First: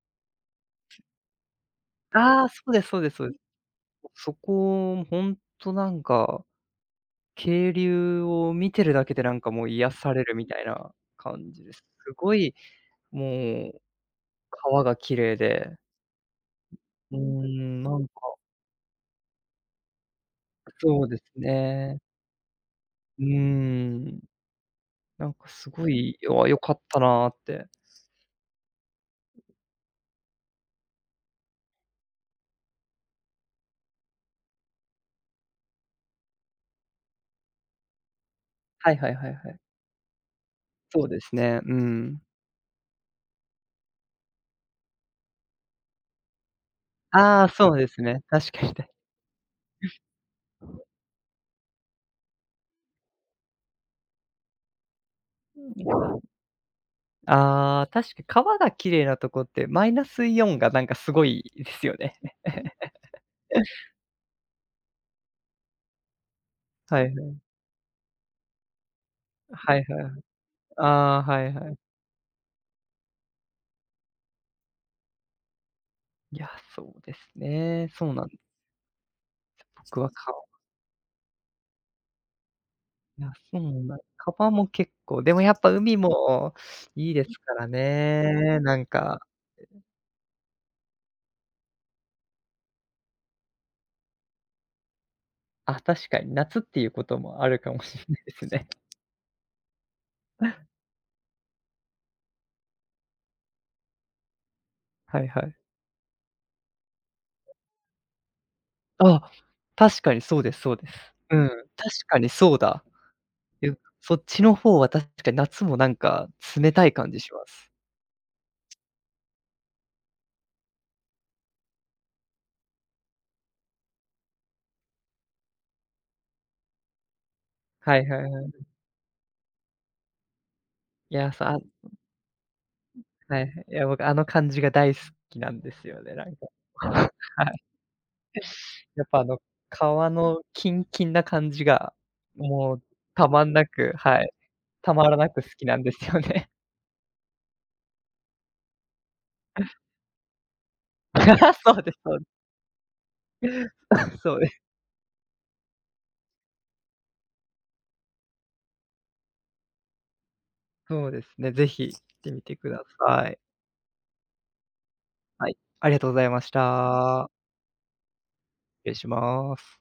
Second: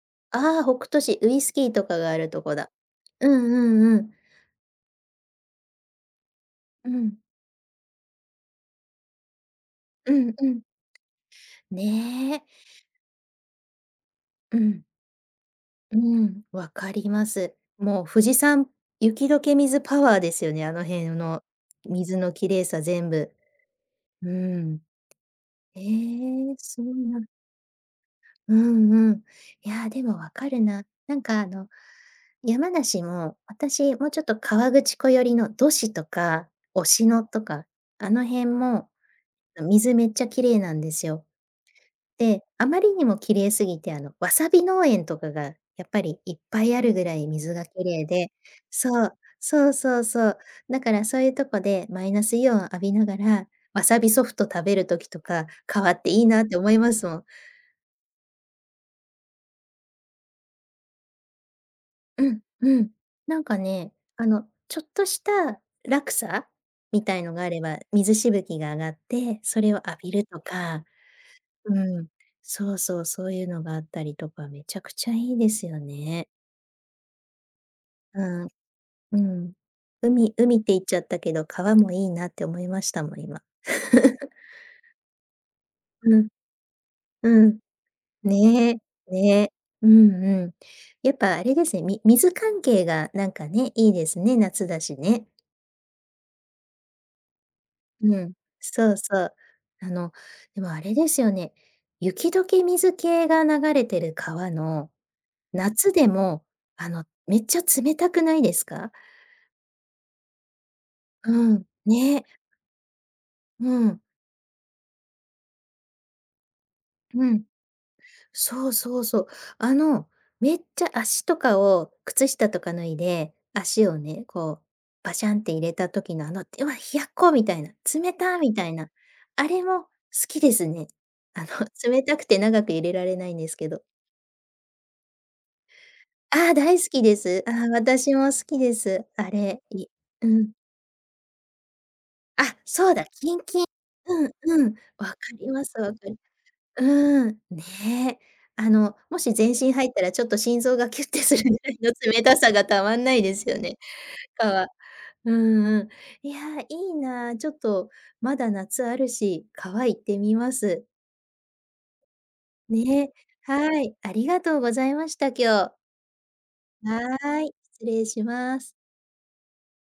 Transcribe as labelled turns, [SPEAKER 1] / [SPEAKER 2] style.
[SPEAKER 1] ああ、北斗市、ウイスキーとかがあると
[SPEAKER 2] ああ、
[SPEAKER 1] こ
[SPEAKER 2] そ
[SPEAKER 1] だ。
[SPEAKER 2] うですそうです。そ
[SPEAKER 1] う
[SPEAKER 2] うです。
[SPEAKER 1] んうんうん。
[SPEAKER 2] そこ、ほんと、なんか、
[SPEAKER 1] うん。
[SPEAKER 2] 渓流を見てるだけで、なんか、もう、癒
[SPEAKER 1] う
[SPEAKER 2] され
[SPEAKER 1] ん
[SPEAKER 2] るみ
[SPEAKER 1] う
[SPEAKER 2] た
[SPEAKER 1] ん。
[SPEAKER 2] いな感じです。すご
[SPEAKER 1] ね。
[SPEAKER 2] い、もう、
[SPEAKER 1] うん。
[SPEAKER 2] 川が綺麗で。
[SPEAKER 1] うーん。わかり
[SPEAKER 2] うー
[SPEAKER 1] ます。
[SPEAKER 2] ん。な
[SPEAKER 1] も
[SPEAKER 2] ん
[SPEAKER 1] う
[SPEAKER 2] か
[SPEAKER 1] 富士山、雪解け水パワーですよね、あの
[SPEAKER 2] そう
[SPEAKER 1] 辺
[SPEAKER 2] です
[SPEAKER 1] の、
[SPEAKER 2] ね。
[SPEAKER 1] 水の綺麗さ全
[SPEAKER 2] うー
[SPEAKER 1] 部。
[SPEAKER 2] ん。
[SPEAKER 1] うーん。
[SPEAKER 2] なんか、すごい、よわ
[SPEAKER 1] へえ、
[SPEAKER 2] 良かっ
[SPEAKER 1] すごい
[SPEAKER 2] た
[SPEAKER 1] な。
[SPEAKER 2] なって。
[SPEAKER 1] うんうん。いや、でも分かるな。なんか、あの、山梨も、私、もうちょっと河口湖寄りの道志とか忍野とか、あの辺も、
[SPEAKER 2] はいはいはいはい。
[SPEAKER 1] 水めっちゃ綺麗なんで
[SPEAKER 2] そ
[SPEAKER 1] す
[SPEAKER 2] うで
[SPEAKER 1] よ。
[SPEAKER 2] すね。うーん。
[SPEAKER 1] で、あまりにも綺麗すぎて、あの、わさび農園とかが、やっぱり、いっぱいあるぐらい
[SPEAKER 2] ああ、
[SPEAKER 1] 水が
[SPEAKER 2] そう
[SPEAKER 1] 綺
[SPEAKER 2] です
[SPEAKER 1] 麗
[SPEAKER 2] ね。
[SPEAKER 1] で、
[SPEAKER 2] 確かにた
[SPEAKER 1] そう、そうそうそう。だから、そういうとこで、マイナスイオン浴びながら、わさびソフト食べる時とか、
[SPEAKER 2] うん、
[SPEAKER 1] 川っていいなって思います もん。
[SPEAKER 2] ああ、確か、川が綺麗なとこって、マイナスイオンが、なんか、凄いですよね。
[SPEAKER 1] うん、うん。なんか ね、あの、ちょっとした落差
[SPEAKER 2] は
[SPEAKER 1] み
[SPEAKER 2] い
[SPEAKER 1] たい
[SPEAKER 2] は
[SPEAKER 1] の
[SPEAKER 2] い。
[SPEAKER 1] があれば、水しぶきが上がって、それ
[SPEAKER 2] は
[SPEAKER 1] を
[SPEAKER 2] い
[SPEAKER 1] 浴
[SPEAKER 2] はいは
[SPEAKER 1] び
[SPEAKER 2] い。
[SPEAKER 1] るとか。
[SPEAKER 2] ああ、はいは
[SPEAKER 1] う
[SPEAKER 2] い。
[SPEAKER 1] ーん。そうそう、そういうのがあったりとか、めちゃくちゃいいですよね。
[SPEAKER 2] いや、そうですね。そうなんで
[SPEAKER 1] うん。うん。
[SPEAKER 2] す。つ僕は
[SPEAKER 1] 海
[SPEAKER 2] 川
[SPEAKER 1] 海って言っちゃったけど、川もいいなって思いましたもん、今。
[SPEAKER 2] 川も結構、でも、やっぱ、海
[SPEAKER 1] うん。
[SPEAKER 2] もいいです
[SPEAKER 1] う
[SPEAKER 2] か
[SPEAKER 1] ん。
[SPEAKER 2] らね、
[SPEAKER 1] ね
[SPEAKER 2] なん
[SPEAKER 1] え。
[SPEAKER 2] か。
[SPEAKER 1] ねえ、
[SPEAKER 2] う、ん。
[SPEAKER 1] うんうん。やっぱ、あれですね、み水関係がなんかね、いいですね、夏だしね。
[SPEAKER 2] あ、確かに、夏っていうこともあるかもしれ
[SPEAKER 1] う
[SPEAKER 2] ないで
[SPEAKER 1] ん、
[SPEAKER 2] すね。
[SPEAKER 1] そうそう。あの、で も、あれですよね、雪解け水系が流れてる川の、
[SPEAKER 2] はいはい。
[SPEAKER 1] 夏でも、あの、めっちゃ冷たくないですか？
[SPEAKER 2] あ、確かにそうですそうです。
[SPEAKER 1] う
[SPEAKER 2] うん。確
[SPEAKER 1] ーん。
[SPEAKER 2] か
[SPEAKER 1] ね。
[SPEAKER 2] にそうだ。ゆ
[SPEAKER 1] うん。
[SPEAKER 2] そっちの方は、確かに夏も、なんか、冷たい感じ
[SPEAKER 1] う
[SPEAKER 2] しま
[SPEAKER 1] ん。
[SPEAKER 2] す。
[SPEAKER 1] そうそうそう。あの、めっちゃ、足とかを、靴下とか脱いで、足をね、こう、バシャンって入れた時の、あの、うわ、冷やっこ、みたいな。
[SPEAKER 2] はい
[SPEAKER 1] 冷
[SPEAKER 2] はい
[SPEAKER 1] た、
[SPEAKER 2] は
[SPEAKER 1] み
[SPEAKER 2] い。
[SPEAKER 1] たいな。あれも好きですね。
[SPEAKER 2] いや、
[SPEAKER 1] あ
[SPEAKER 2] さ
[SPEAKER 1] の、
[SPEAKER 2] はい
[SPEAKER 1] 冷たくて長くいれられないん
[SPEAKER 2] は
[SPEAKER 1] です
[SPEAKER 2] い。
[SPEAKER 1] け
[SPEAKER 2] い
[SPEAKER 1] ど。
[SPEAKER 2] や、僕、あの感じが大好きなんですよね、なんか。
[SPEAKER 1] ああ、大好き です。
[SPEAKER 2] は
[SPEAKER 1] あ、
[SPEAKER 2] い。
[SPEAKER 1] 私も好きで
[SPEAKER 2] や
[SPEAKER 1] す。
[SPEAKER 2] っぱ、あ
[SPEAKER 1] あ
[SPEAKER 2] の、
[SPEAKER 1] れ、い
[SPEAKER 2] 川
[SPEAKER 1] う
[SPEAKER 2] の
[SPEAKER 1] ん。
[SPEAKER 2] キンキンな感じが、
[SPEAKER 1] あ、
[SPEAKER 2] もう
[SPEAKER 1] そうだ、
[SPEAKER 2] た
[SPEAKER 1] キン
[SPEAKER 2] まん
[SPEAKER 1] キ
[SPEAKER 2] な
[SPEAKER 1] ン。
[SPEAKER 2] く、は
[SPEAKER 1] う
[SPEAKER 2] い。
[SPEAKER 1] ん、うん。
[SPEAKER 2] た
[SPEAKER 1] 分
[SPEAKER 2] ま
[SPEAKER 1] か
[SPEAKER 2] らなく
[SPEAKER 1] り
[SPEAKER 2] 好
[SPEAKER 1] ま
[SPEAKER 2] き
[SPEAKER 1] す
[SPEAKER 2] なんで
[SPEAKER 1] 分
[SPEAKER 2] す
[SPEAKER 1] かり
[SPEAKER 2] よね。
[SPEAKER 1] うーん。ねえ。あの、もし、全身入ったら、ちょっと、心臓がキュッっ てする
[SPEAKER 2] あ
[SPEAKER 1] ぐ
[SPEAKER 2] あ、
[SPEAKER 1] ら
[SPEAKER 2] そ
[SPEAKER 1] い
[SPEAKER 2] うで
[SPEAKER 1] の
[SPEAKER 2] すそう
[SPEAKER 1] 冷たさがたまんないですよね。
[SPEAKER 2] あ、そうです。
[SPEAKER 1] 川。うんうん。いや、いいな、ちょっと、まだ、夏あるし、川、行ってみます。
[SPEAKER 2] そうですね、是非行ってみてくだ
[SPEAKER 1] ねえ、
[SPEAKER 2] さい。
[SPEAKER 1] はい。ありがとうございました、
[SPEAKER 2] はい。
[SPEAKER 1] 今日。
[SPEAKER 2] ありがとうございました。
[SPEAKER 1] はい。失礼します。
[SPEAKER 2] 失礼します。